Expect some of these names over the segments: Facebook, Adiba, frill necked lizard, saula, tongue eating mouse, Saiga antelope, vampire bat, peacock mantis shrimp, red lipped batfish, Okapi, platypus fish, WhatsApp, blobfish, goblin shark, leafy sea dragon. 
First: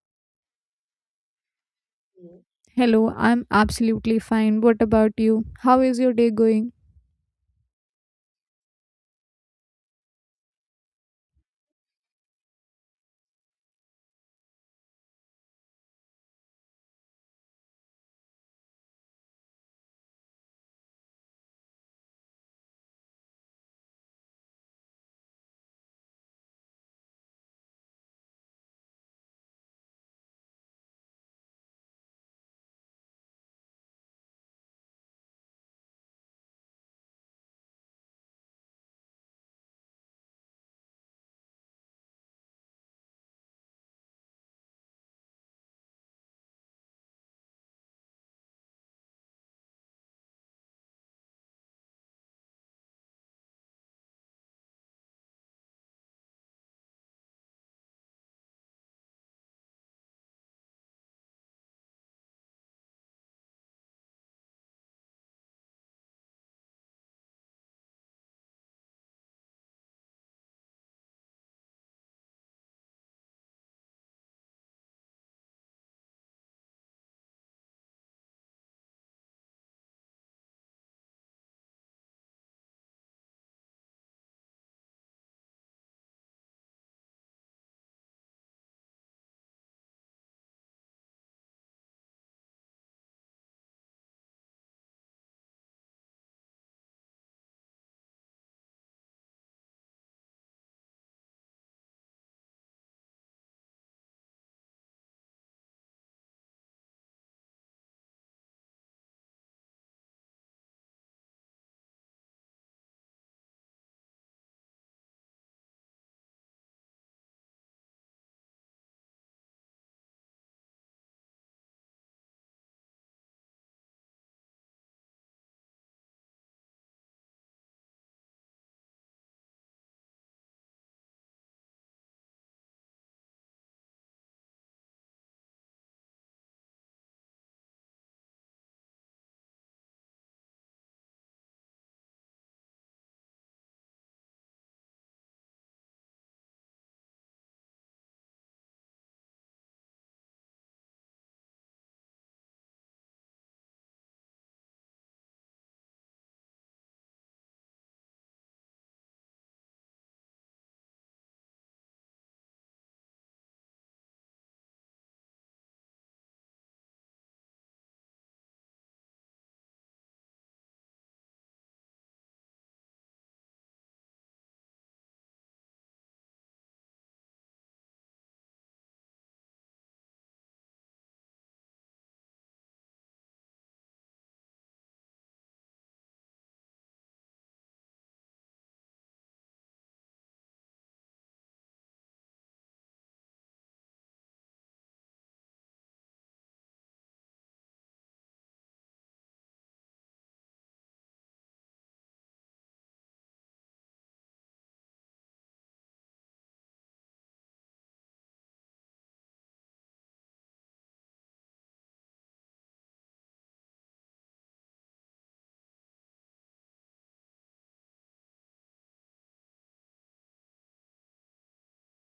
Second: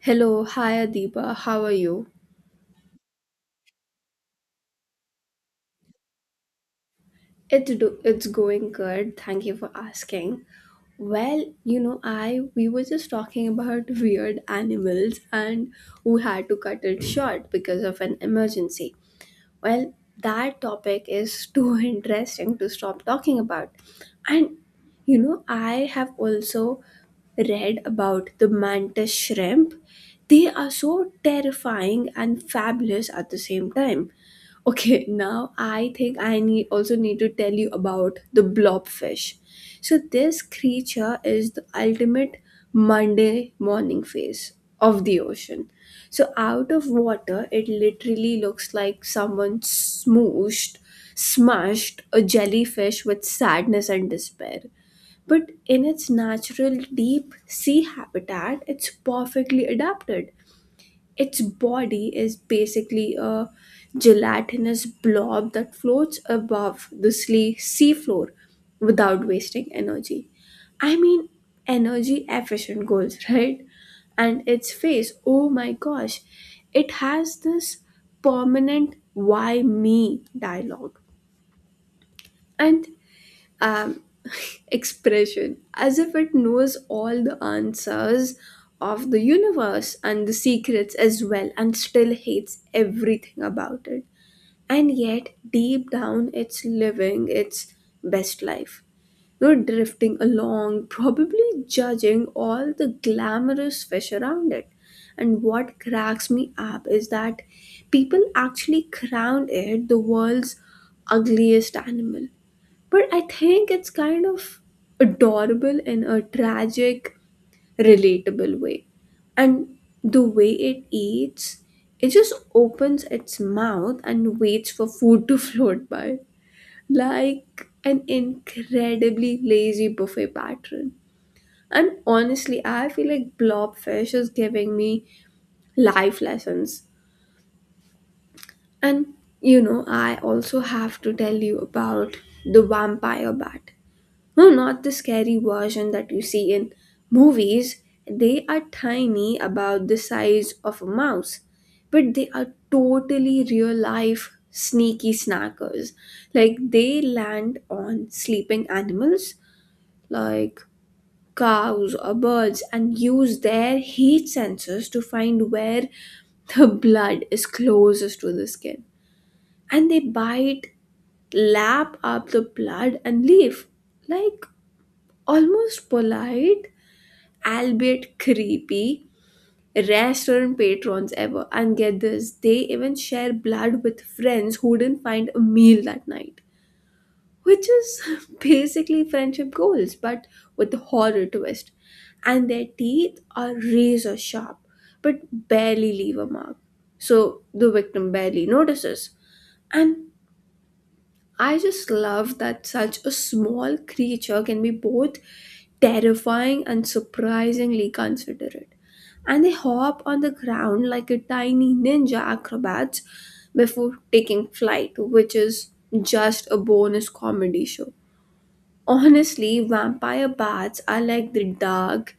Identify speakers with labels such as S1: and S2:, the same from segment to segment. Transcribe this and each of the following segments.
S1: Hello, hi Adiba, how are you?
S2: Hello, I'm absolutely fine. What about you? How is your day going?
S1: It's going good. Thank you for asking. Well, you know, I we were just talking about weird animals, and we had to cut it short because of an emergency. Well, that topic is too interesting to stop talking about. And you know, I have also read about the mantis shrimp. They are so terrifying and fabulous at the same time. Okay, now I think I need also need to tell you about the blobfish. So this creature is the ultimate Monday morning face of the ocean. So out of water, it literally looks like someone smashed a jellyfish with sadness and despair. But in its natural deep sea habitat, it's perfectly adapted. Its body is basically a gelatinous blob that floats above the seafloor without wasting energy. I mean, energy efficient goals, right? And its face, oh my gosh, it has this permanent why me dialogue. And um, expression as if it knows all the answers of the universe and the secrets as well, and still hates everything about it, and yet deep down it's living its best life, you know, drifting along, probably judging all the glamorous fish around it. And what cracks me up is that people actually crown it the world's ugliest animal, but I think it's kind of adorable in a tragic, relatable way. And the way it eats, it just opens its mouth and waits for food to float by, like an incredibly lazy buffet pattern. And honestly, I feel like blobfish is giving me life lessons. And you know, I also have to tell you about the vampire bat. No, not the scary version that you see in movies. They are tiny, about the size of a mouse, but they are totally real life sneaky snackers. Like, they land on sleeping animals like cows or birds, and use their heat sensors to find where the blood is closest to the skin. And they bite, lap up the blood, and leave. Like almost polite, albeit creepy, restaurant patrons ever. And get this, they even share blood with friends who didn't find a meal that night, which is basically friendship goals, but with a horror twist. And their teeth are razor sharp, but barely leave a mark. So the victim barely notices. And I just love that such a small creature can be both terrifying and surprisingly considerate. And they hop on the ground like a tiny ninja acrobats before taking flight, which is just a bonus comedy show. Honestly, vampire bats are like the dark,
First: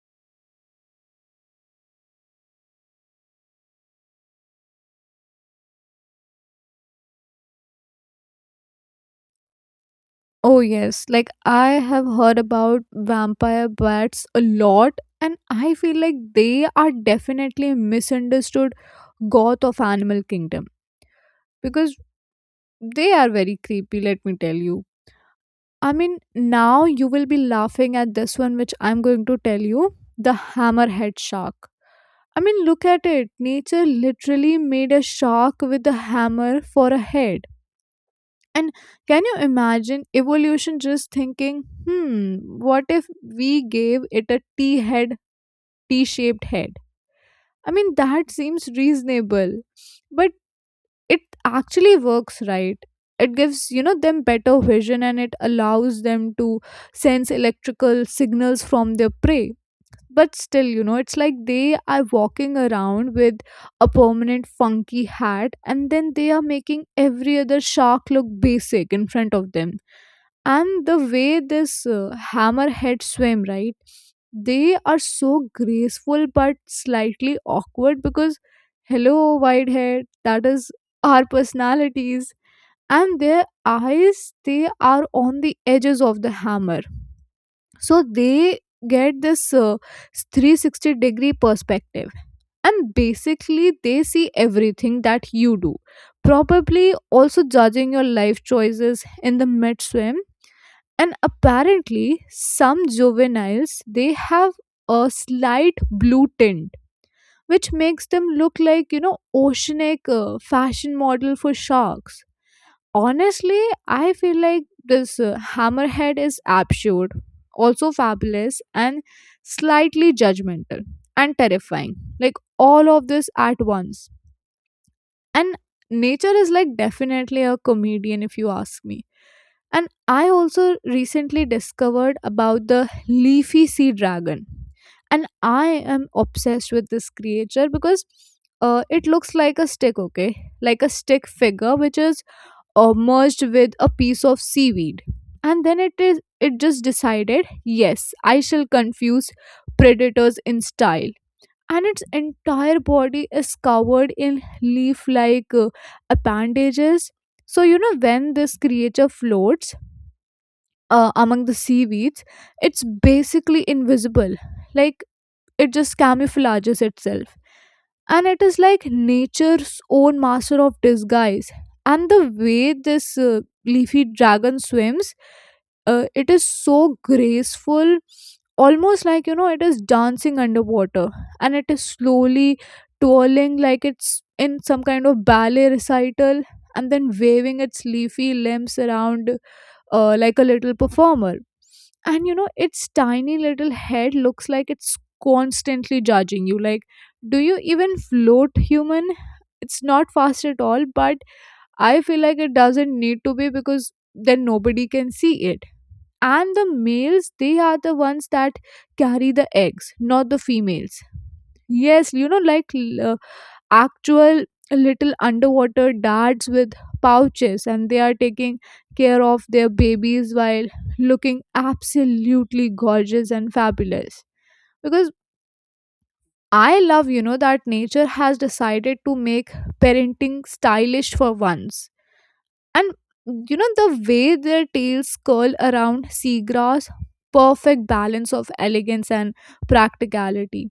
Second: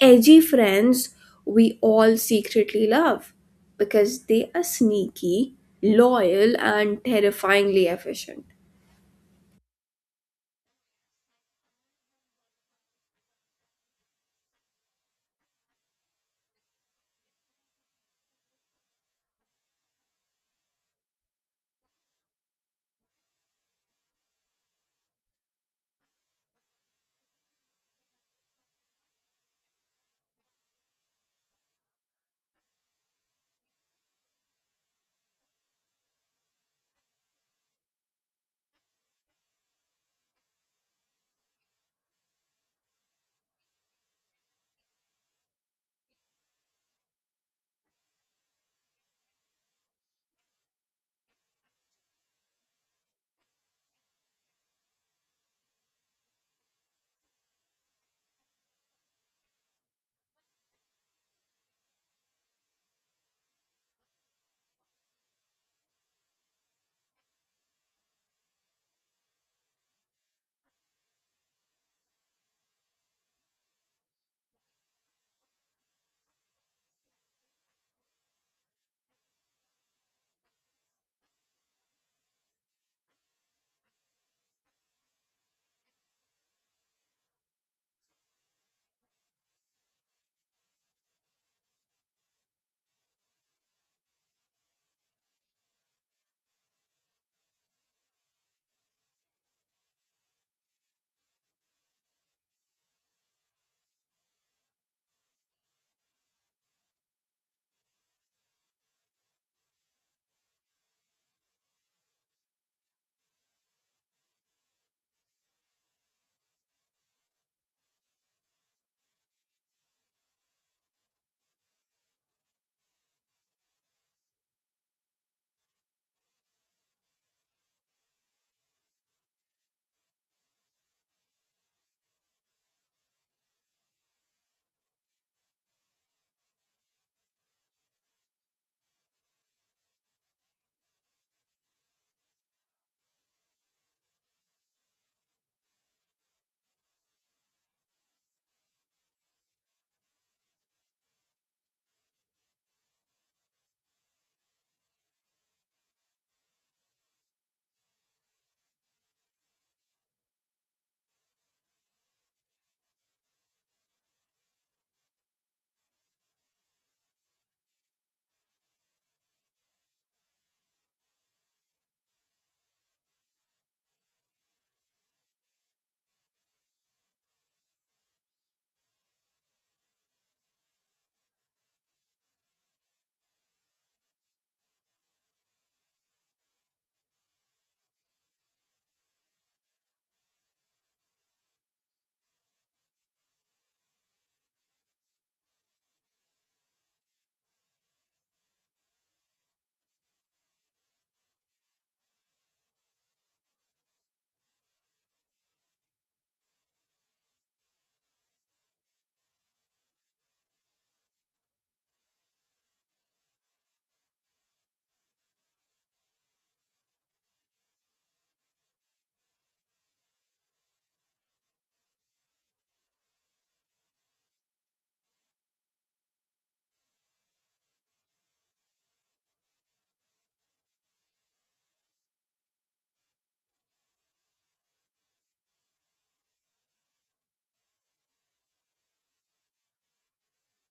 S1: edgy friends we all secretly love, because they are sneaky, loyal, and terrifyingly efficient.
S2: Oh, yes. Like, I have heard about vampire bats a lot, and I feel like they are definitely a misunderstood goth of Animal Kingdom because they are very creepy, let me tell you. I mean, now you will be laughing at this one, which I'm going to tell you, the hammerhead shark. I mean, look at it. Nature literally made a shark with a hammer for a head. And can you imagine evolution just thinking, hmm, what if we gave it a T head, T shaped head? I mean, that seems reasonable, but it actually works, right? It gives, you know, them better vision and it allows them to sense electrical signals from their prey. But still, you know, it's like they are walking around with a permanent funky hat, and then they are making every other shark look basic in front of them. And the way this hammerhead swim, right, they are so graceful but slightly awkward because, hello, whitehead, that is our personalities. And their eyes, they are on the edges of the hammer, so they get this 360-degree perspective, and basically they see everything that you do, probably also judging your life choices in the mid swim. And apparently some juveniles, they have a slight blue tint, which makes them look like, you know, oceanic fashion model for sharks. Honestly, I feel like this hammerhead is absurd, also fabulous and slightly judgmental and terrifying, like all of this at once. And nature is, like, definitely a comedian if you ask me. And I also recently discovered about the leafy sea dragon. And I am obsessed with this creature because it looks like a stick, okay? Like a stick figure which is merged with a piece of seaweed. And then it just decided, yes, I shall confuse predators in style. And its entire body is covered in leaf like appendages. So, you know, when this creature floats, among the seaweeds, it's basically invisible. Like, it just camouflages itself. And it is like nature's own master of disguise. And the way this leafy dragon swims, it is so graceful, almost like, you know, it is dancing underwater, and it is slowly twirling like it's in some kind of ballet recital, and then waving its leafy limbs around, like a little performer. And, you know, its tiny little head looks like it's constantly judging you, like, do you even float, human? It's not fast at all, but I feel like it doesn't need to be because then nobody can see it. And the males, they are the ones that carry the eggs, not the females. Yes, you know, like actual little underwater dads with pouches, and they are taking care of their babies while looking absolutely gorgeous and fabulous. Because I love, you know, that nature has decided to make parenting stylish for once. And, you know, the way their tails curl around seagrass, perfect balance of elegance and practicality.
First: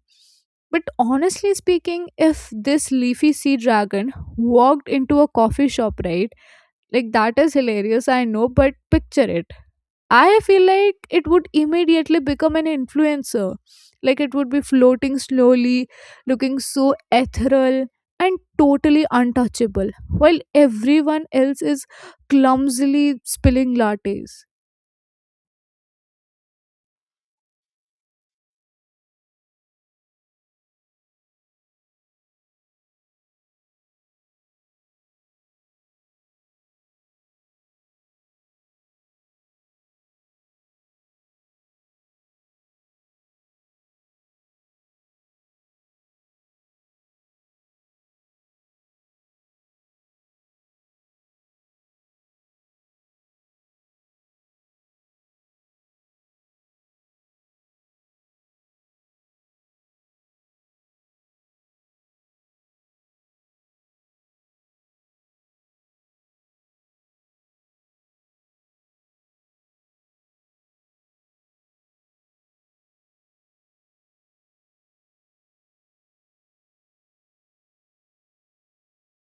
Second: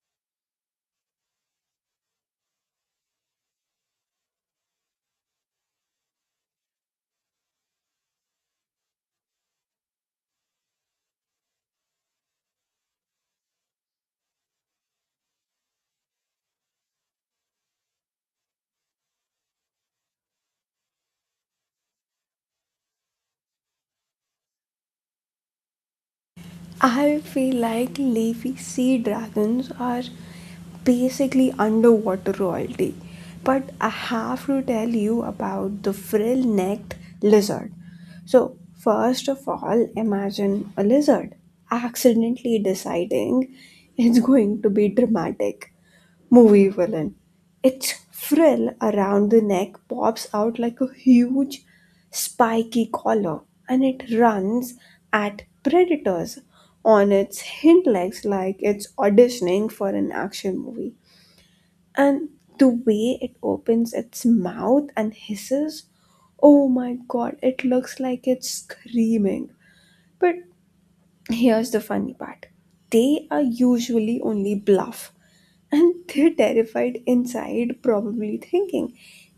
S2: But honestly speaking, if this leafy sea dragon walked into a coffee shop, right, like, that is hilarious, I know, but picture it. I feel like it would immediately become an influencer. Like, it would be floating slowly, looking so ethereal and totally untouchable, while everyone else is clumsily spilling lattes.
S1: I feel like leafy sea dragons are basically underwater royalty. But I have to tell you about the frill necked lizard. So, first of all, imagine a lizard accidentally deciding it's going to be dramatic. Movie villain. Its frill around the neck pops out like a huge spiky collar, and it runs at predators on its hind legs like it's auditioning for an action movie. And the way it opens its mouth and hisses, oh my god, it looks like it's screaming. But here's the funny part, they are usually only bluff and they're terrified inside, probably thinking,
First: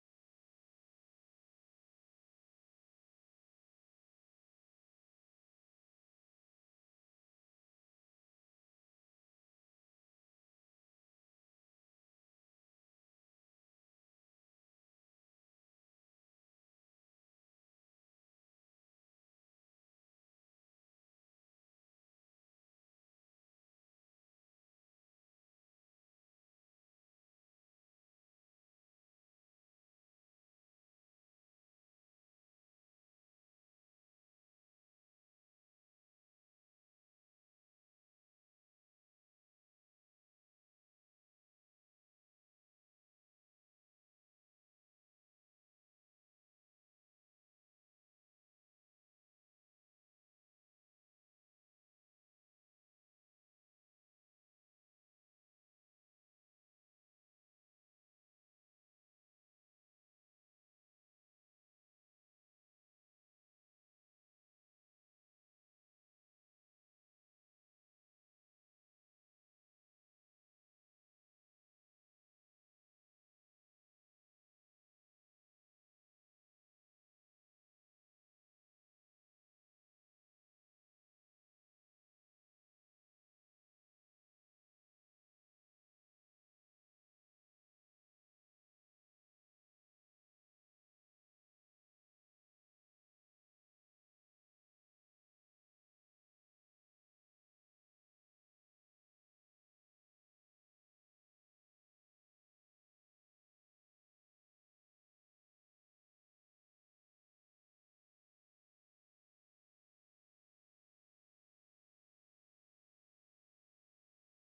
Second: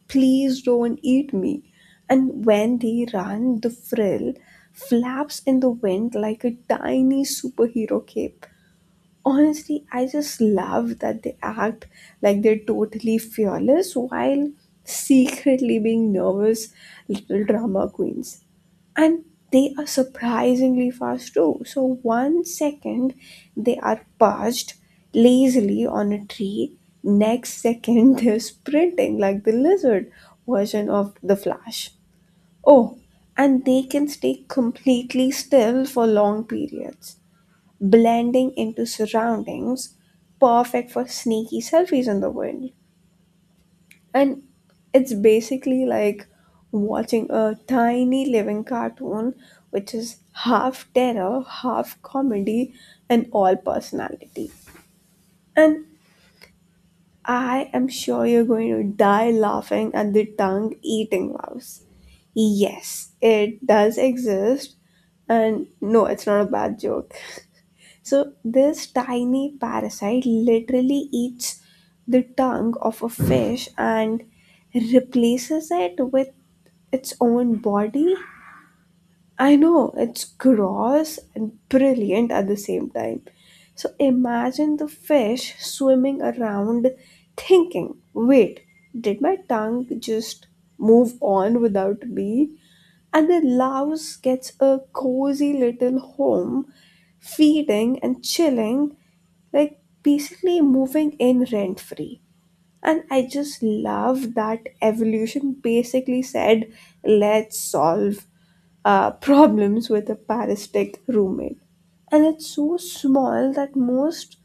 S1: please don't eat me. And when they run, the frill flaps in the wind like a tiny superhero cape. Honestly, I just love that they act like they're totally fearless while secretly being nervous little drama queens, and they are surprisingly fast too. So, one second they are perched lazily on a tree, next second they're sprinting like the lizard version of the Flash. Oh, and they can stay completely still for long periods, blending into surroundings, perfect for sneaky selfies in the wind. And it's basically like watching a tiny living cartoon, which is half terror, half comedy, and all personality. And I am sure you're going to die laughing at the tongue eating mouse. Yes, it does exist. And no, it's not a bad joke. So this tiny parasite literally eats the tongue of a fish and replaces it with its own body. I know, it's gross and brilliant at the same time. So imagine the fish swimming around thinking, wait, did my tongue just move on without me? And the louse gets a cozy little home, feeding and chilling, like basically moving in rent free. And I just love that evolution basically said, let's solve problems with a parasitic roommate. And it's so small that most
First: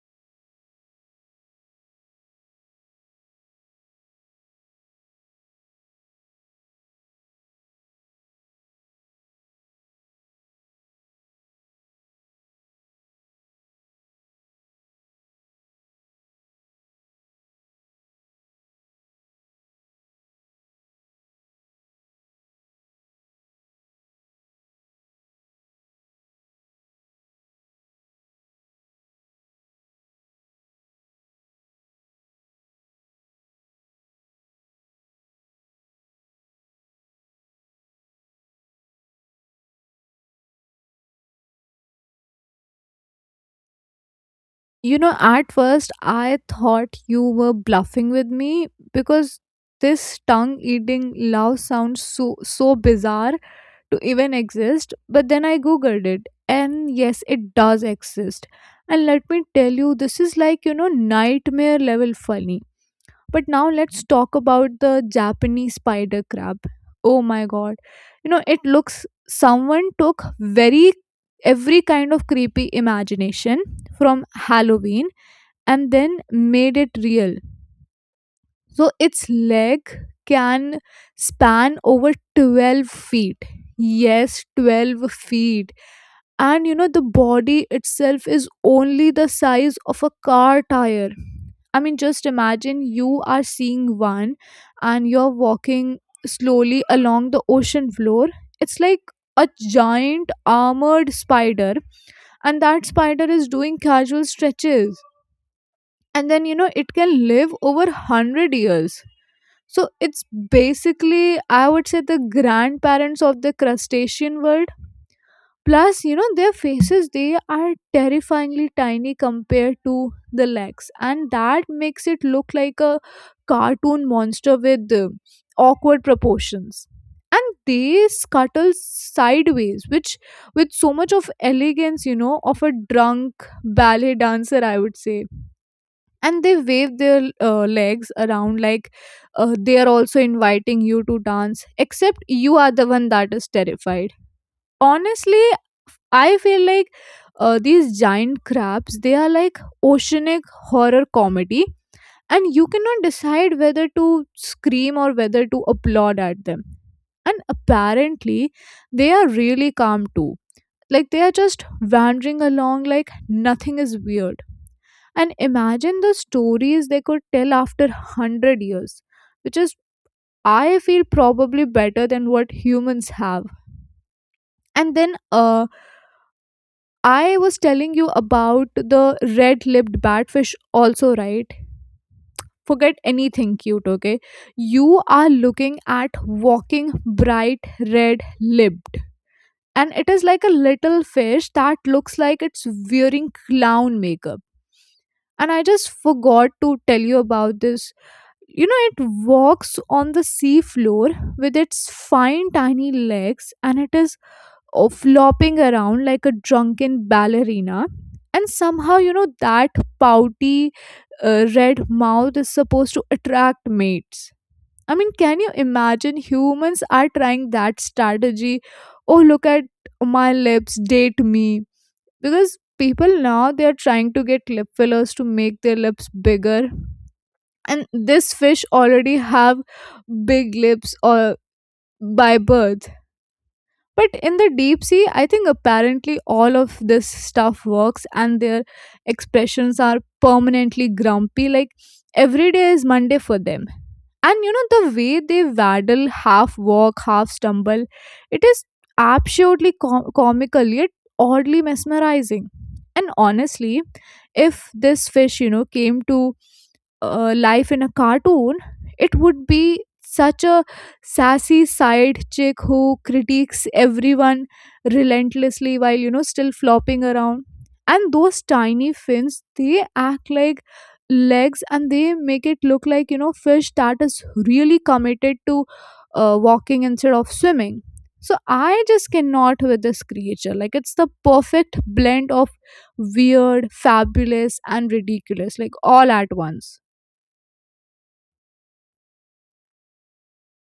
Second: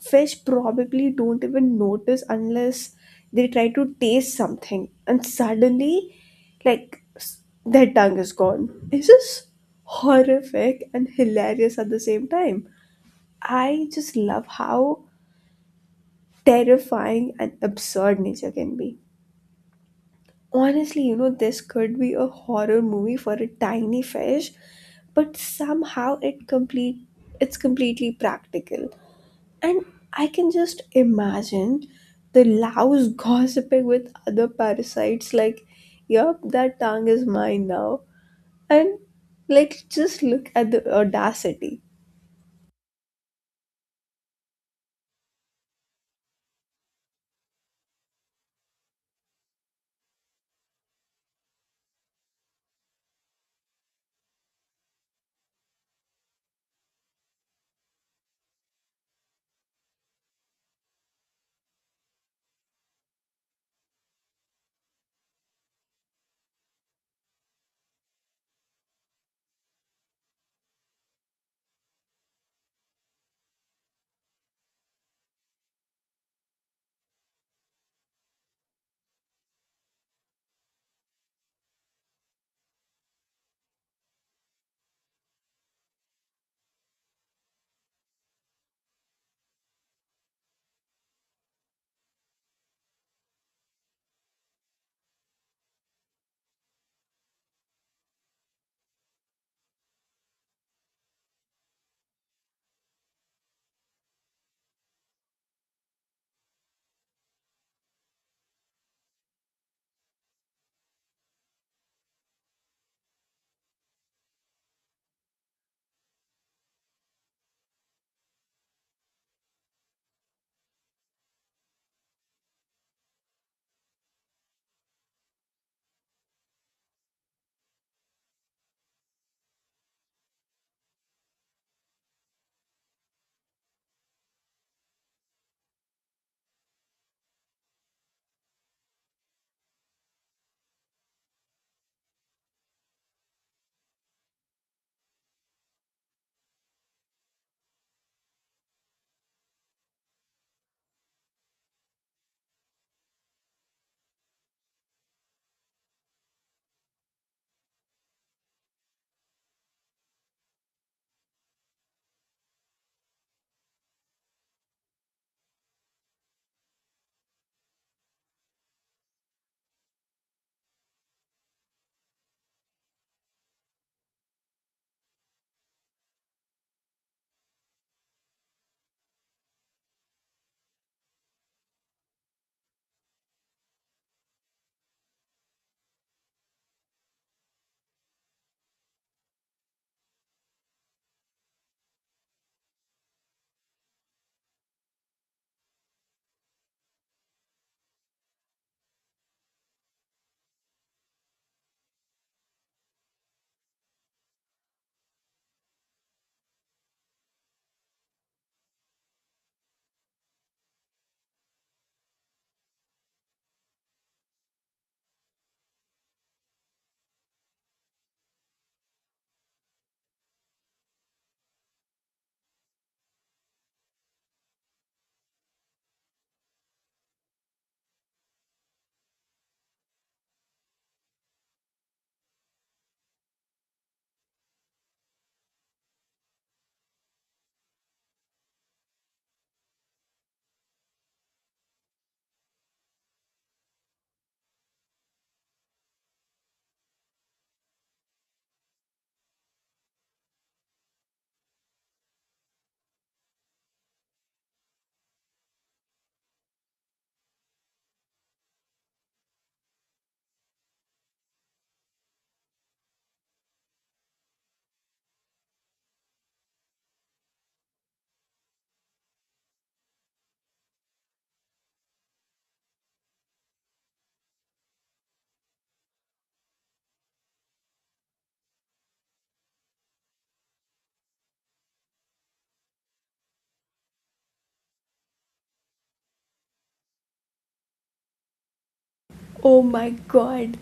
S1: fish probably don't even notice unless they try to taste something, and suddenly, like their tongue is gone. It's just horrific and hilarious at the same time. I just love how terrifying and absurd nature can be. Honestly, you know, this could be a horror movie for a tiny fish, but somehow it's completely practical. And I can just imagine the louse gossiping with other parasites, like, yup, that tongue is mine now. And like, just look at the audacity.
S2: You know, at first I thought you were bluffing with me because this tongue eating love sounds so bizarre to even exist, but then I googled it, and yes, it does exist. And let me tell you, this is, like, you know, nightmare level funny. But now let's talk about the japanese spider crab. Oh my god, you know, it looks, someone took very every kind of creepy imagination from halloween and then made it real. So its leg can span over 12 feet. Yes, 12 feet. And you know, the body itself is only the size of a car tire. I mean, just imagine you are seeing one and you're walking slowly along the ocean floor. It's like a giant armored spider, and that spider is doing casual stretches. And then, you know, it can live over 100 years. So it's basically, I would say, the grandparents of the crustacean world. Plus, you know, their faces, they are terrifyingly tiny compared to the legs. And that makes it look like a cartoon monster with awkward proportions. And they scuttle sideways, which with so much of elegance, you know, of a drunk ballet dancer, I would say. And they wave their legs around like they are also inviting you to dance, except you are the one that is terrified. Honestly, I feel like, these giant crabs, they are like oceanic horror comedy, and you cannot decide whether to scream or whether to applaud at them. And apparently they are really calm too, like they are just wandering along like nothing is weird. And imagine the stories they could tell after 100 years, which is, I feel, probably better than what humans have. And then, uh, I was telling you about the red-lipped batfish also, right? Forget anything cute, okay? You are looking at walking bright red-lipped, and it is like a little fish that looks like it's wearing clown makeup. And I just forgot to tell you about this. You know, it walks on the seafloor with its fine, tiny legs, and it is, oh, flopping around like a drunken ballerina. And somehow, you know, that pouty red mouth is supposed to attract mates. I mean, can you imagine humans are trying that strategy? Oh, look at my lips, date me. Because people now, they are trying to get lip fillers to make their lips bigger, and this fish already have big lips or by birth. But in the deep sea, I think apparently all of this stuff works, and their expressions are permanently grumpy, like every day is monday for them. And you know, the way they waddle, half walk, half stumble, it is absolutely comical yet oddly mesmerizing. And honestly, if this fish, you know, came to life in a cartoon, it would be such a sassy side chick who critiques everyone relentlessly while, you know, still flopping around. And those tiny fins, they act like legs, and they make it look like, you know, fish that is really committed to walking instead of swimming. So I just cannot with this creature, like, it's the perfect blend of weird, fabulous, and ridiculous, like, all at once.
S1: Oh my god,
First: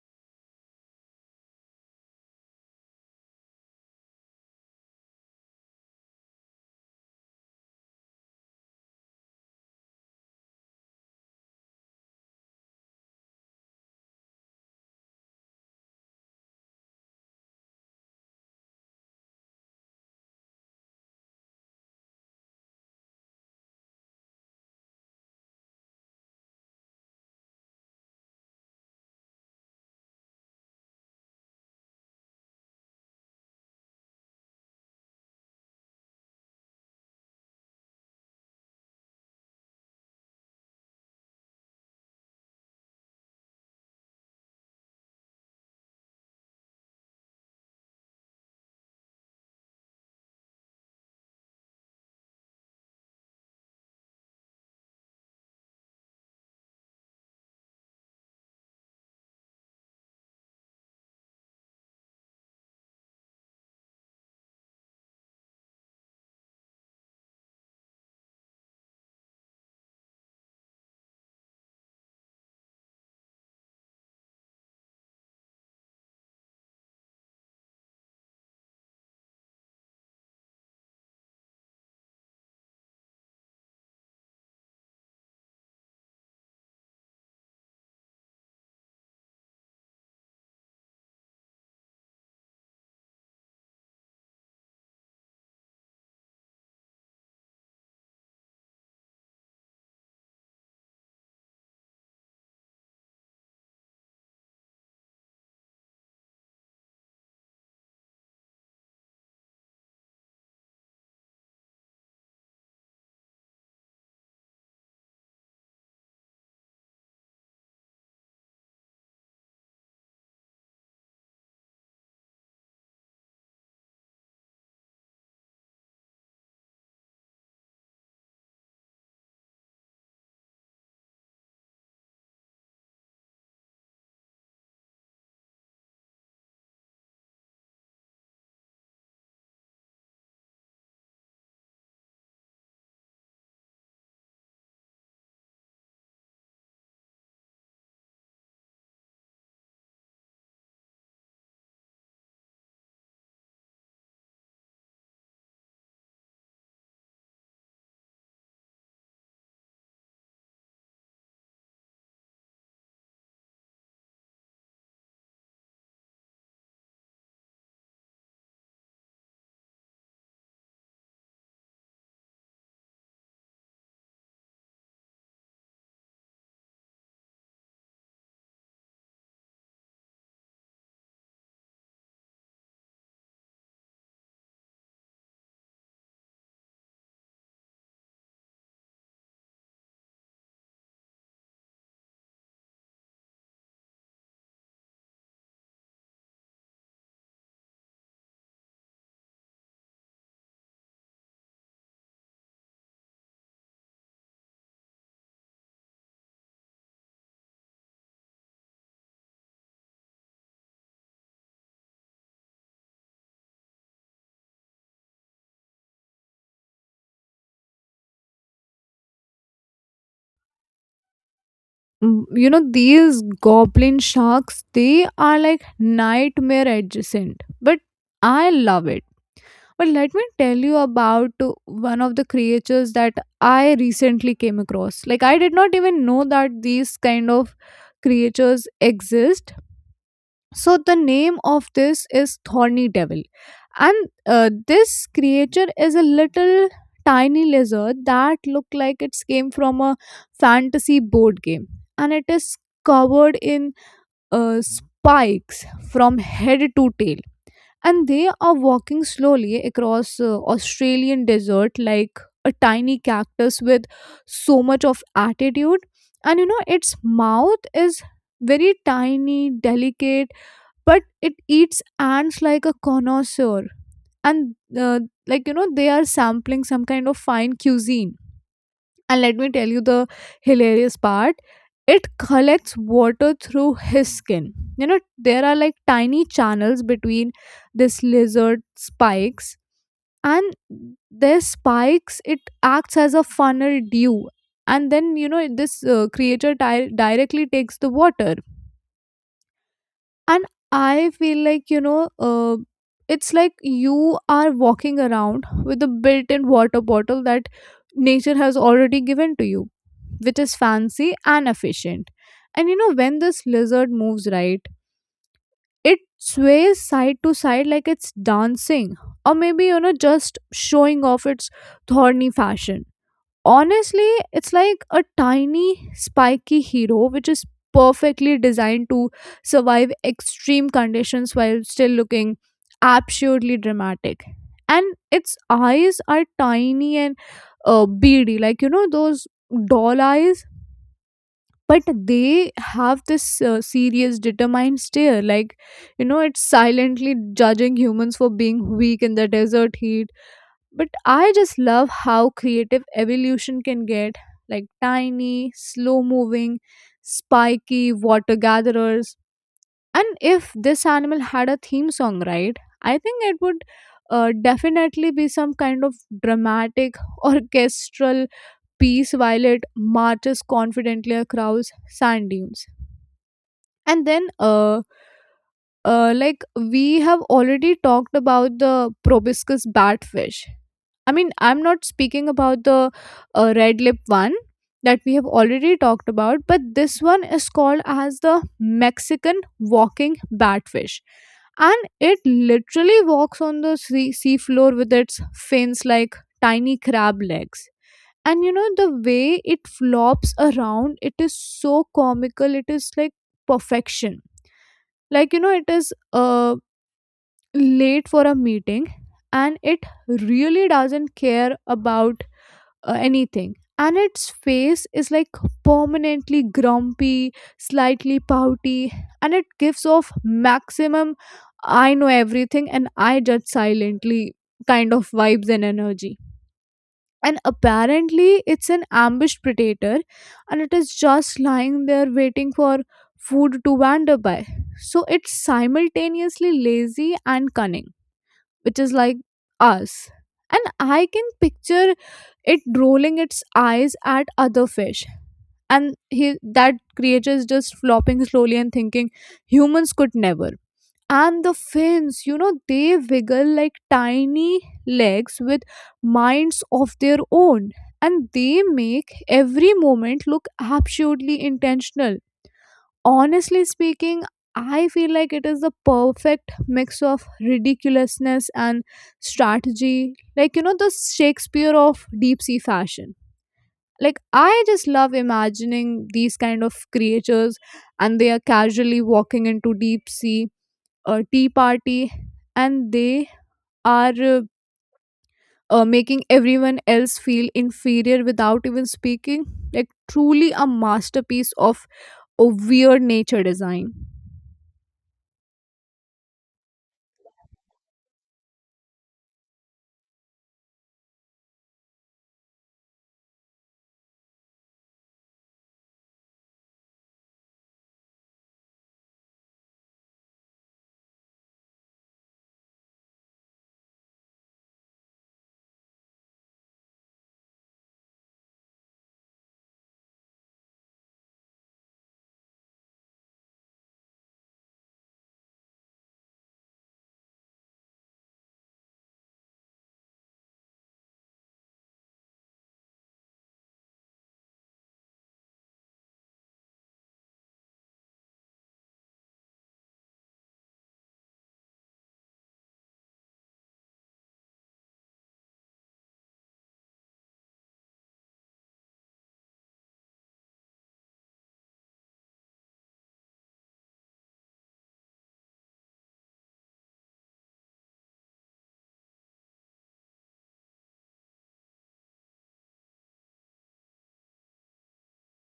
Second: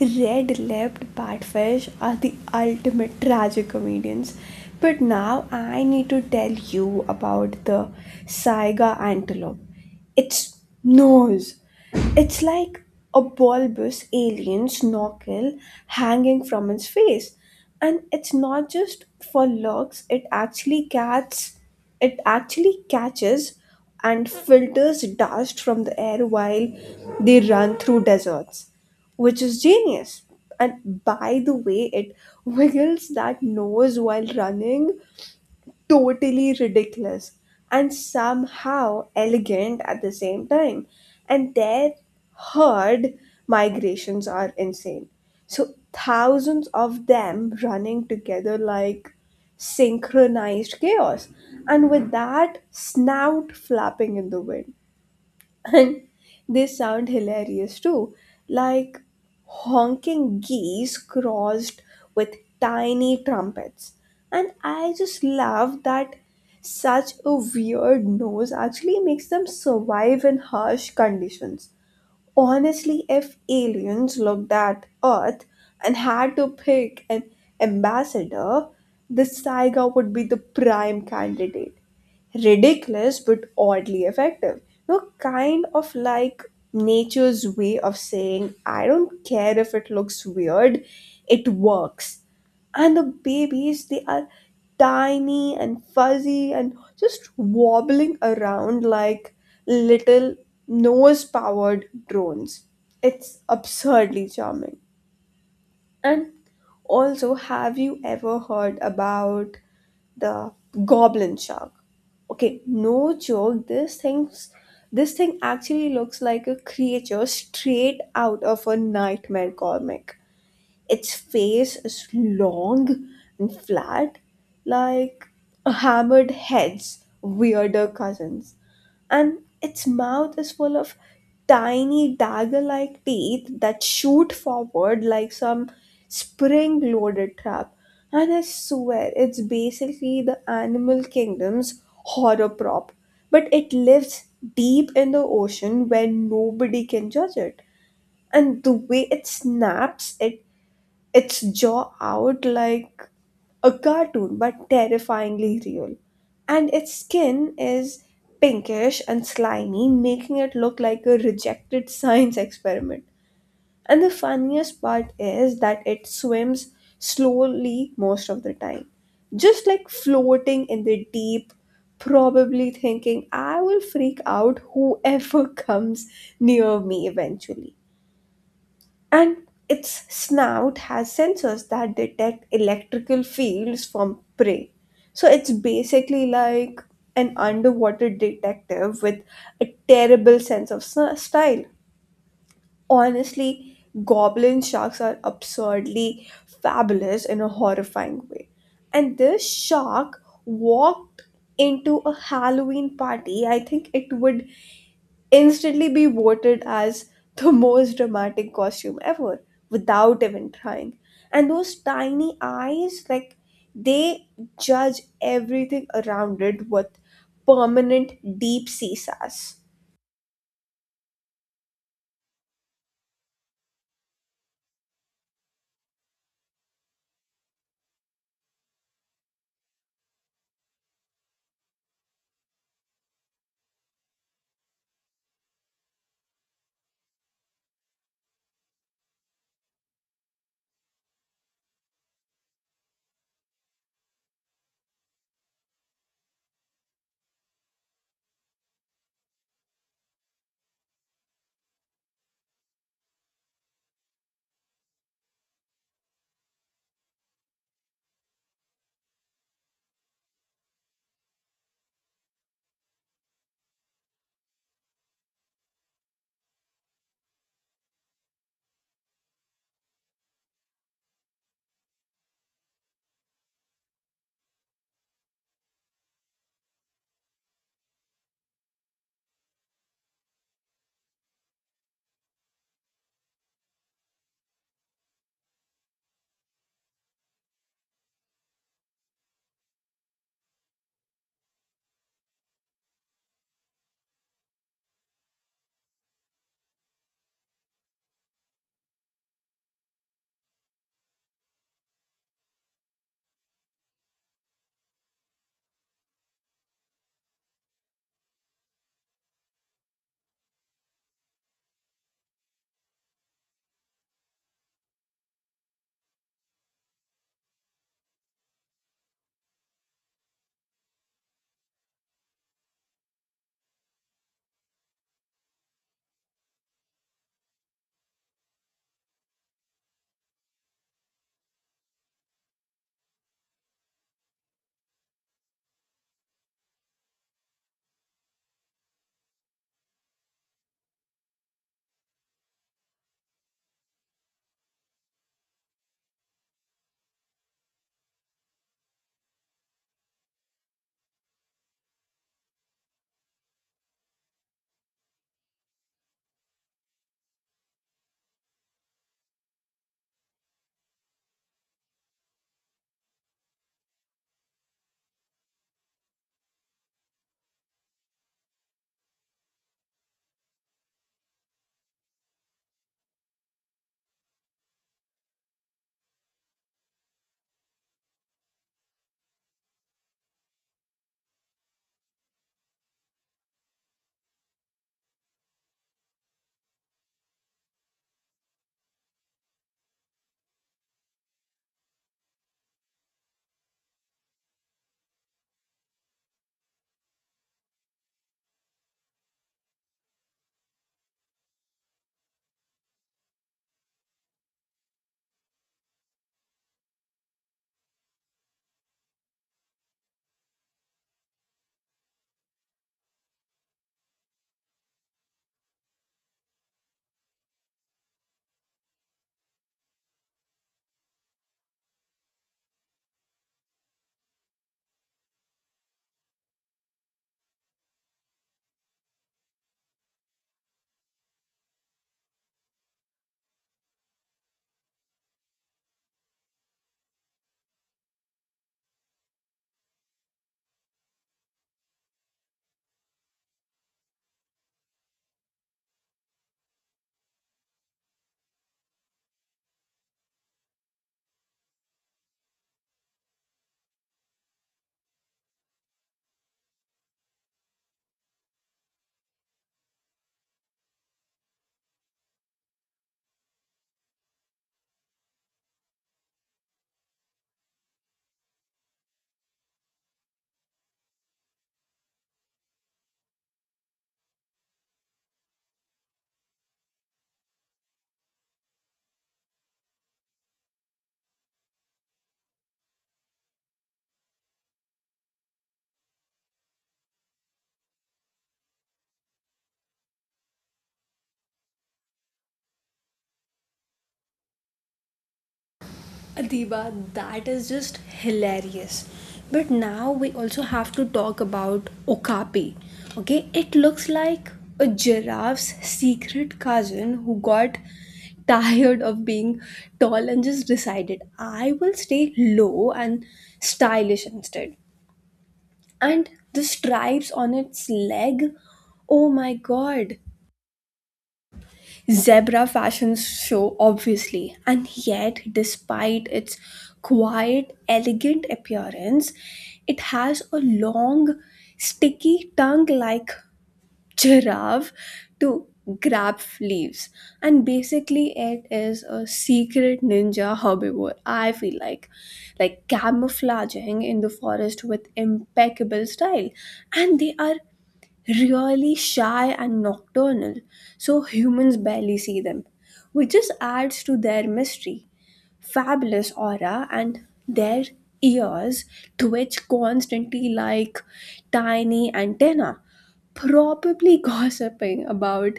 S1: red lipped batfish are the ultimate tragic comedians. But now I need to tell you about the Saiga antelope. Its nose. It's like a bulbous alien's knuckle hanging from its face. And it's not just for looks, it actually catches and filters dust from the air while they run through deserts, which is genius. And by the way, it wiggles that nose while running, totally ridiculous and somehow elegant at the same time. And their herd migrations are insane. So, thousands of them running together like synchronized chaos, and with that, snout flapping in the wind. And they sound hilarious too, like honking geese crossed with tiny trumpets. And I just love that such a weird noise actually makes them survive in harsh conditions. Honestly, if aliens looked at Earth and had to pick an ambassador, this tiger would be the prime candidate. Ridiculous but oddly effective. No, kind of like nature's way of saying, I don't care if it looks weird, it works. And the babies, they are tiny and fuzzy and just wobbling around like little nose powered drones. It's absurdly charming. And also, have you ever heard about the goblin shark? Okay, no joke, this thing actually looks like a creature straight out of a nightmare comic. Its face is long and flat, like a hammered head's weirder cousins, and its mouth is full of tiny dagger like teeth that shoot forward like some spring loaded trap. And I swear, it's basically the animal kingdom's horror prop, but it lives deep in the ocean where nobody can judge it. And the way it snaps at its jaw out, like a cartoon but terrifyingly real. And its skin is pinkish and slimy, making it look like a rejected science experiment. And the funniest part is that it swims slowly most of the time, just like floating in the deep, probably thinking, I will freak out whoever comes near me eventually. And its snout has sensors that detect electrical fields from prey. So it's basically like an underwater detective with a terrible sense of style. Honestly, goblin sharks are absurdly fabulous in a horrifying way. And this shark walked into a Halloween party, I think it would instantly be voted as the most dramatic costume ever without even trying. And those tiny eyes, like, they judge everything around it with permanent deep sea sass.
S2: Mm, you know, these goblin sharks, they are like nightmare adjacent, but I love it. But let me tell you about one of the creatures that I recently came across. Like, I did not even know that these kind of creatures exist. So, the name of this is Thorny Devil. And this creature is a little tiny lizard that look like it's came from a fantasy board game. And it is covered in spikes from head to tail, and they are walking slowly across australian desert like a tiny cactus with so much of attitude. And you know, its mouth is very tiny, delicate, but it eats ants like a connoisseur, and uh, like, you know, they are sampling some kind of fine cuisine. And let me tell you the hilarious part, it collects water through his skin. You know, there are like tiny channels between this lizard spikes, and their spikes, it acts as a funnel dew, and then you know, this creature directly takes the water. And I feel like, you know, uh, it's like you are walking around with a built-in water bottle that nature has already given to you, which is fancy and efficient. And you know, when this lizard moves, right, it sways side to side like it's dancing, or maybe, you know, just showing off its thorny fashion. Honestly, it's like a tiny spiky hero which is perfectly designed to survive extreme conditions while still looking absurdly dramatic. And its eyes are tiny and beady, like, you know, those doll eyes, but they have this serious determined stare, like, you know, it's silently judging humans for being weak in the desert heat. But I just love how creative evolution can get, like tiny, slow moving, spiky water gatherers. And if this animal had a theme song, right, I think it would definitely be some kind of dramatic orchestral piece while it marches confidently across sand dunes. And then like, we have already talked about the proboscis batfish. I mean, I'm not speaking about the red lip one that we have already talked about, but this one is called as the Mexican walking batfish. And it literally walks on the seafloor with its fins like tiny crab legs. And you know, the way it flops around, it is so comical. It is like perfection. Like, you know, it is a late for a meeting, and it really doesn't care about anything. And its face is, like, permanently grumpy, slightly pouty, and it gives off maximum, I know everything and I judge silently, kind of vibes and energy. And apparently it's an ambushed predator, and it is just lying there waiting for food to wander by, so it's simultaneously lazy and cunning, which is like us. And I can picture it rolling its eyes at other fish. And he, that creature is just flopping slowly and thinking, humans could never. And the fins, you know, they wiggle like tiny legs with minds of their own, and they make every moment look absolutely intentional. Honestly speaking, I feel like it is the perfect mix of ridiculousness and strategy, like, you know, the shakespeare of deep sea fashion. Like, I just love imagining these kind of creatures, and they are casually walking into deep sea, a tea party, and they are making everyone else feel inferior without even speaking, like, truly a masterpiece of or weird nature design.
S1: Adiba, that is just hilarious. But now we also have to talk about Okapi. Okay, it looks like a giraffe's secret cousin who got tired of being tall and just decided, I will stay low and stylish instead. And the stripes on its leg, oh my god, Zebra fashion show, obviously. And yet, despite its quiet, elegant appearance, it has a long, sticky tongue like giraffe to grab leaves. And basically, it is a secret ninja herbivore, I feel like camouflaging in the forest with impeccable style. And they are really shy and nocturnal, so humans barely see them, which just adds to their mystery, fabulous aura. And their ears twitch constantly like tiny antenna, probably gossiping about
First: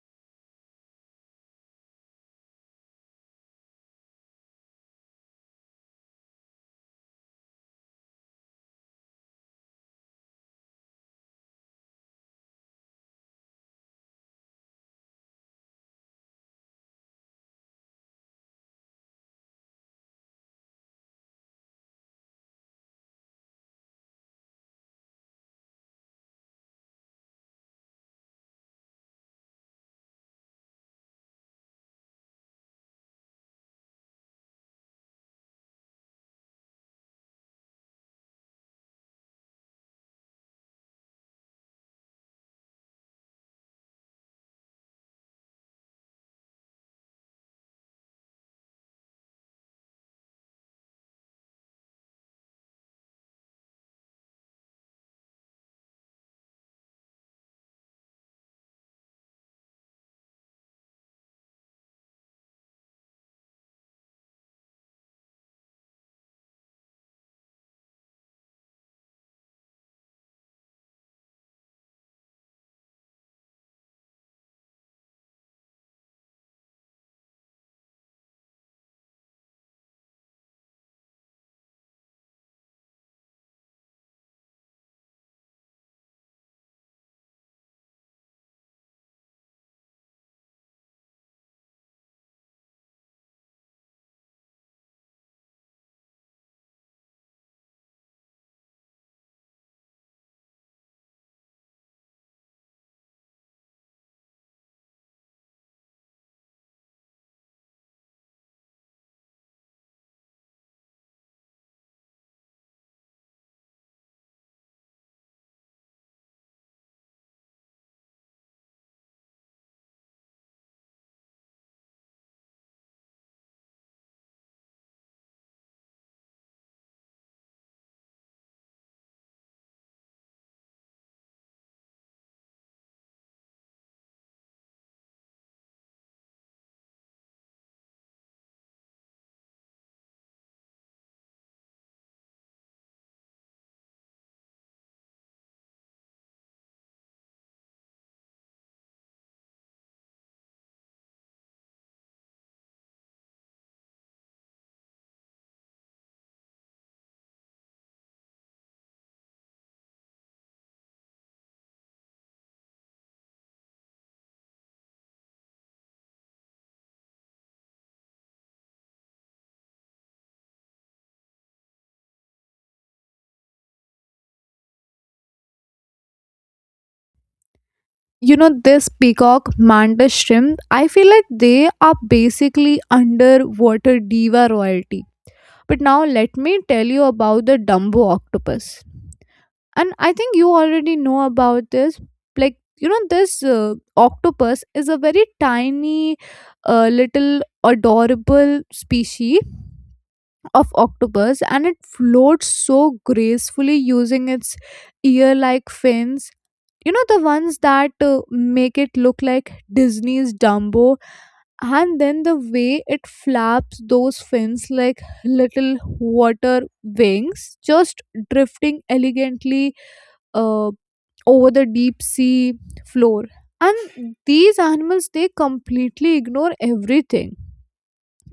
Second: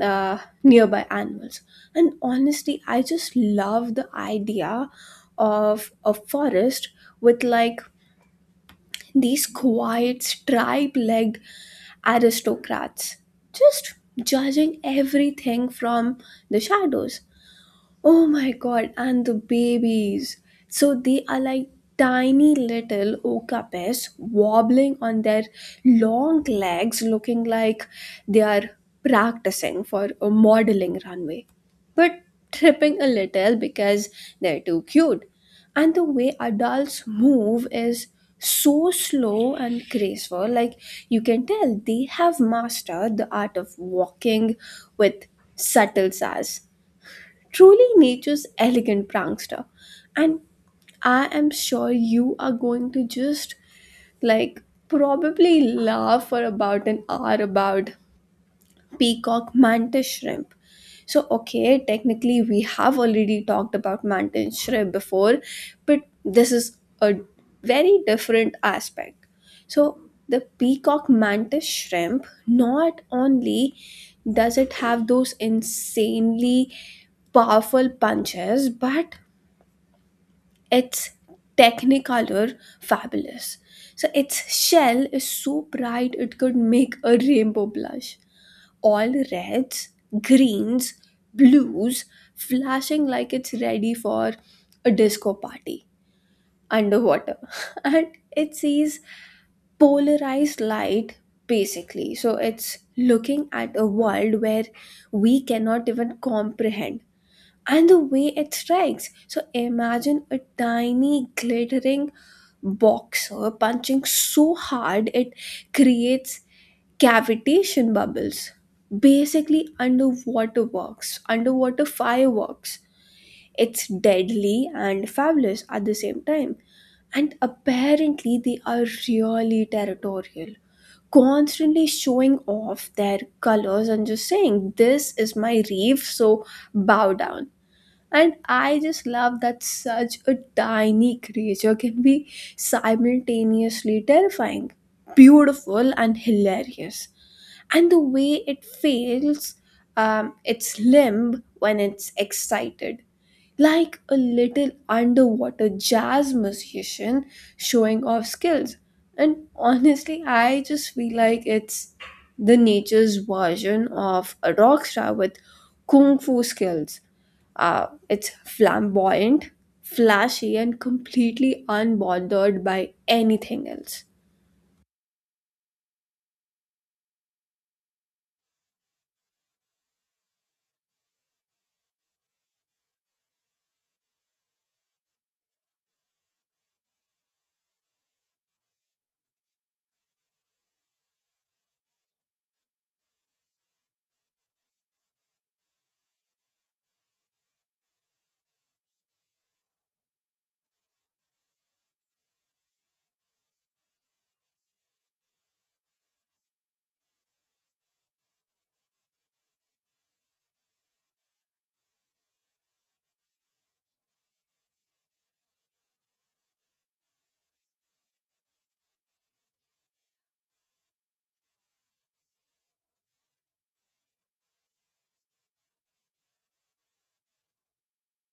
S1: uh, nearby animals. And honestly, I just love the idea of a forest with like these quiet, stripe legged aristocrats, just judging everything from the shadows. Oh my god, and the babies. So they are like tiny little okapes wobbling on their long legs, looking like they are practicing for a modeling runway, but tripping a little because they're too cute. And the way adults move is so slow and graceful, like you can tell they have mastered the art of walking with subtle sass, truly nature's elegant prankster. And I am sure you are going to just, like, probably laugh for about an hour about peacock mantis shrimp. So, okay, technically we have already talked about mantis shrimp before, but this is a very different aspect. So the peacock mantis shrimp, not only does it have those insanely powerful punches, but its technicolor fabulous. So its shell is so bright it could make a rainbow blush, all reds, greens, blues, flashing like it's ready for a disco party underwater. And it sees polarized light basically. So it's looking at a world where we cannot even comprehend. And the way it strikes. So imagine a tiny glittering boxer punching so hard it creates cavitation bubbles, basically underwater fireworks. It's deadly and fabulous at the same time. And apparently they are really territorial, constantly showing off their colors and just saying this is my reef, so bow down. And I just love that such a tiny creature can be simultaneously terrifying, beautiful, and hilarious. And the way it feels, its limb when it's excited, like a little underwater jazz musician showing off skills. And honestly I just feel like it's the nature's version of a rock star with kung fu skills. Uh, it's flamboyant, flashy, and completely unbothered by anything else.
S2: You know, this peacock mantis shrimp, I feel like they are basically underwater diva royalty. But now let me tell you about the dumbo octopus. And I think you already know about this. Like, you know, this octopus is a very tiny little adorable species of octopus, and it floats so gracefully using its ear like fins. You know, the ones that make it look like Disney's Dumbo, and then the way it flaps those fins like little water wings, just drifting elegantly uh, over the deep sea floor. And these animals, they completely ignore everything.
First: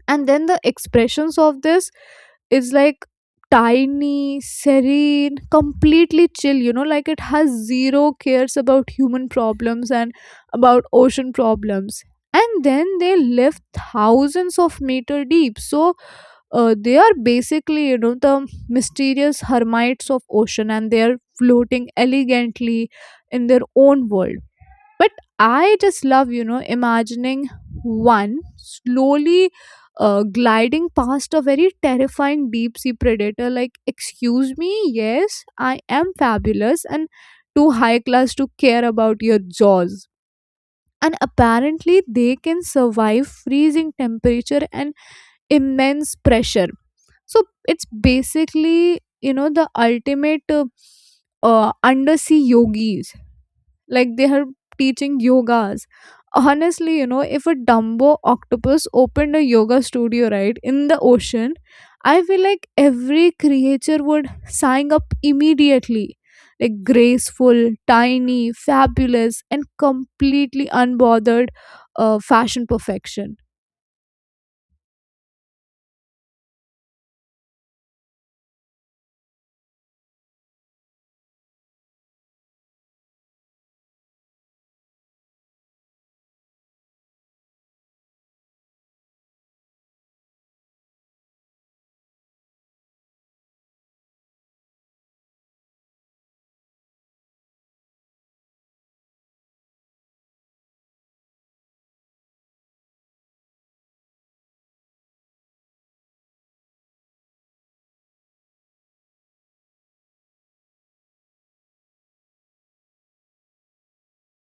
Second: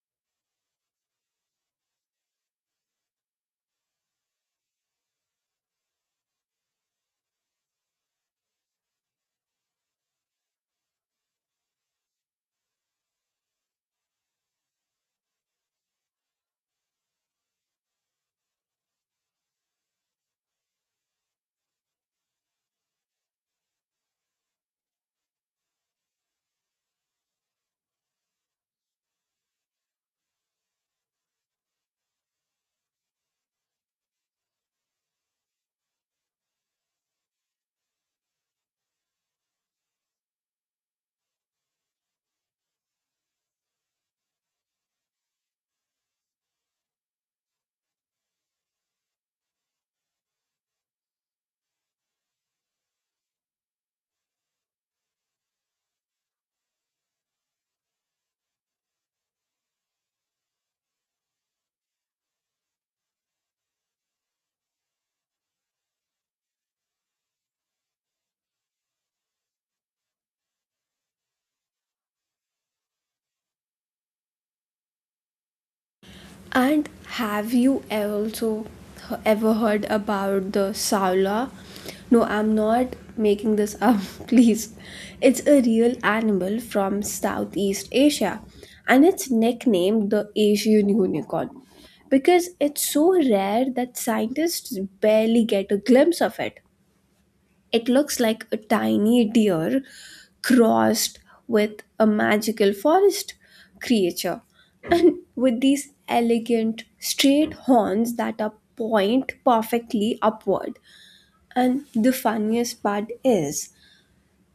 S2: And then the expressions of this is like, tiny, serene, completely chill, you know, like it has zero cares about human problems and about ocean problems. And then they live thousands of meter deep, so they are basically, you know, the mysterious hermits of ocean, and they are floating elegantly in their own world. But I just love, you know, imagining one slowly gliding past a very terrifying deep sea predator, like, excuse me, yes, I am fabulous and too high class to care about your jaws. And apparently they can survive freezing temperature and immense pressure, so it's basically, you know, the ultimate undersea yogis, like, they are teaching yogas. Honestly, you know, if a dumbo octopus opened a yoga studio right in the ocean, I feel like every creature would sign up immediately, like graceful, tiny, fabulous, and completely unbothered, fashion perfection.
S1: And have you ever also ever heard about the saula? No, I'm not making this up, please. It's a real animal from Southeast Asia and it's nicknamed the Asian unicorn because it's so rare that scientists barely get a glimpse of it. It looks like a tiny deer crossed with a magical forest creature and with these elegant straight horns that are point perfectly upward. And the funniest part is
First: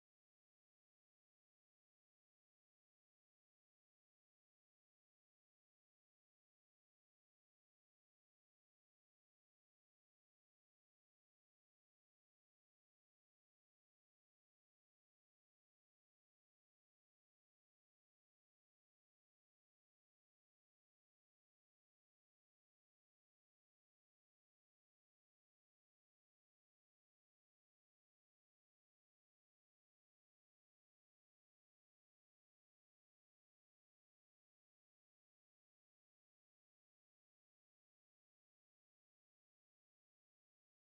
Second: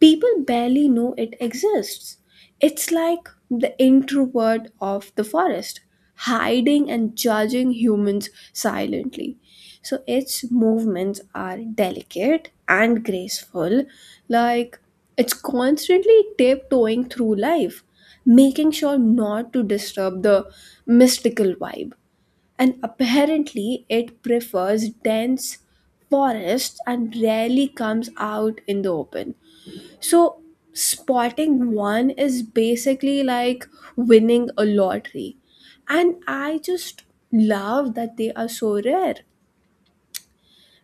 S1: people barely know it exists. It's like the introvert of the forest, hiding and judging humans silently. So its movements are delicate and graceful, like it's constantly tiptoeing through life, making sure not to disturb the mystical vibe. And apparently, it prefers dense forests and rarely comes out in the open, so spotting one is basically like winning a lottery. And I just love that they are so rare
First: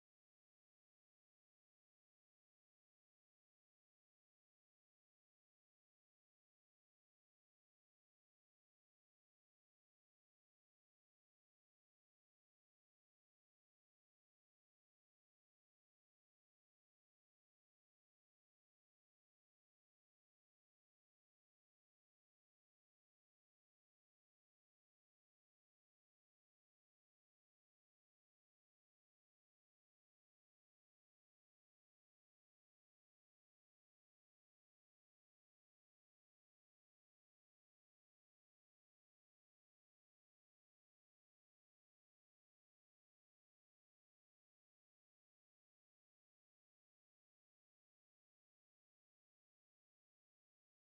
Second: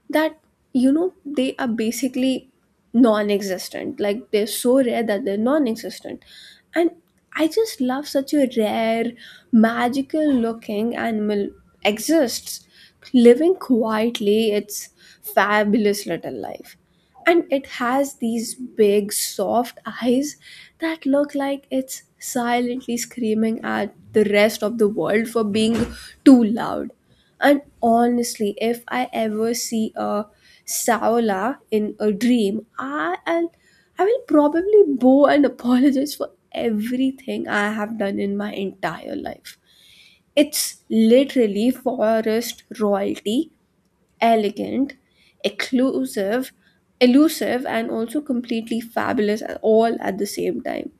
S1: that, you know, they are basically non-existent, like they're so rare that they're non-existent. And I just love such a rare magical looking animal exists, living quietly its fabulous little life. And it has these big soft eyes that look like it's silently screaming at the rest of the world for being too loud. And honestly, if I ever see a Saola in a dream, I will probably bow and apologize for everything I have done in my entire life. It's literally forest royalty, elegant, exclusive, elusive, and also completely fabulous all at the same time.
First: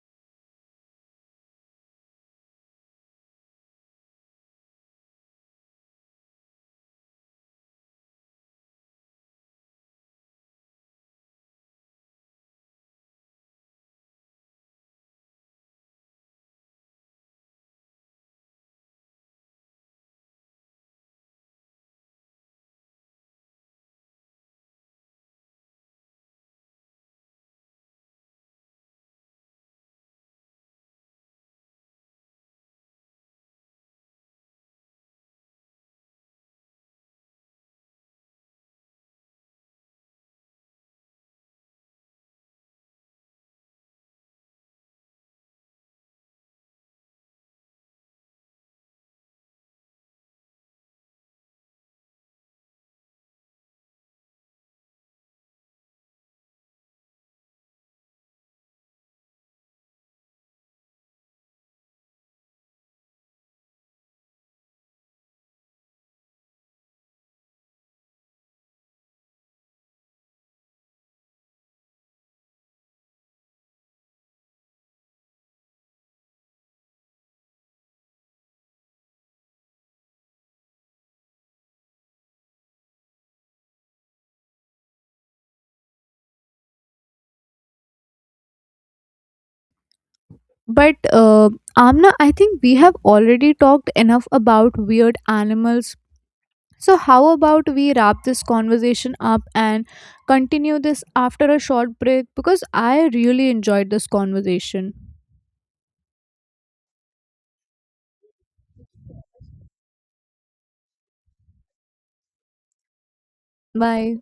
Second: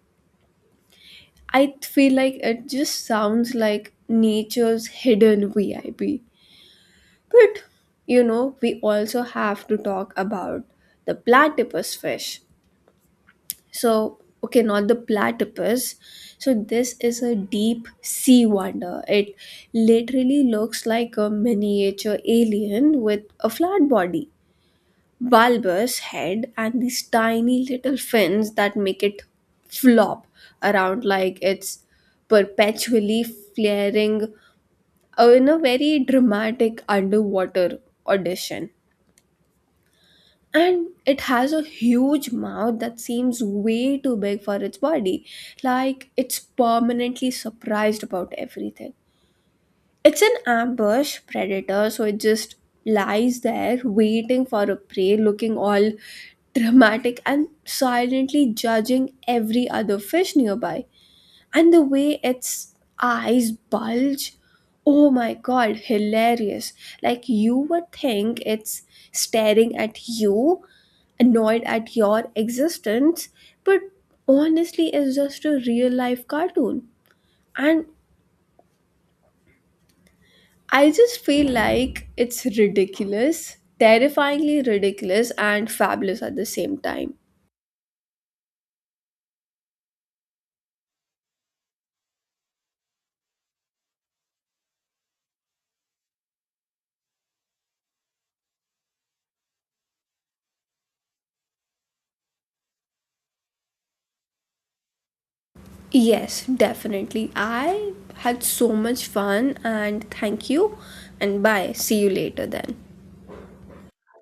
S1: I feel like it just sounds like nature's hidden VIP. But you know, we also have to talk about the platypus fish. So, okay, not the platypus. So, this is a deep sea wonder. It literally looks like a miniature alien with a flat body, bulbous head, and these tiny little fins that make it flop around like it's perpetually flaring in a very dramatic underwater audition. And it has a huge mouth that seems way too big for its body, like it's permanently surprised about everything. It's an ambush predator, so it just lies there waiting for a prey, looking all dramatic and silently judging every other fish nearby. And the way its eyes bulge, oh my god, hilarious. Like you would think it's staring at you, annoyed at your existence, but honestly it's just a real life cartoon. And I just feel like it's ridiculous, terrifyingly ridiculous and fabulous at the same time.
S2: But uh, Amna, I think we have already talked enough about weird animals. So, how about we wrap this conversation up and continue this after a short break? Because I really enjoyed this conversation.
S1: Yes, definitely, I had so much fun, and thank you, and bye, see you later then.
S2: Bye.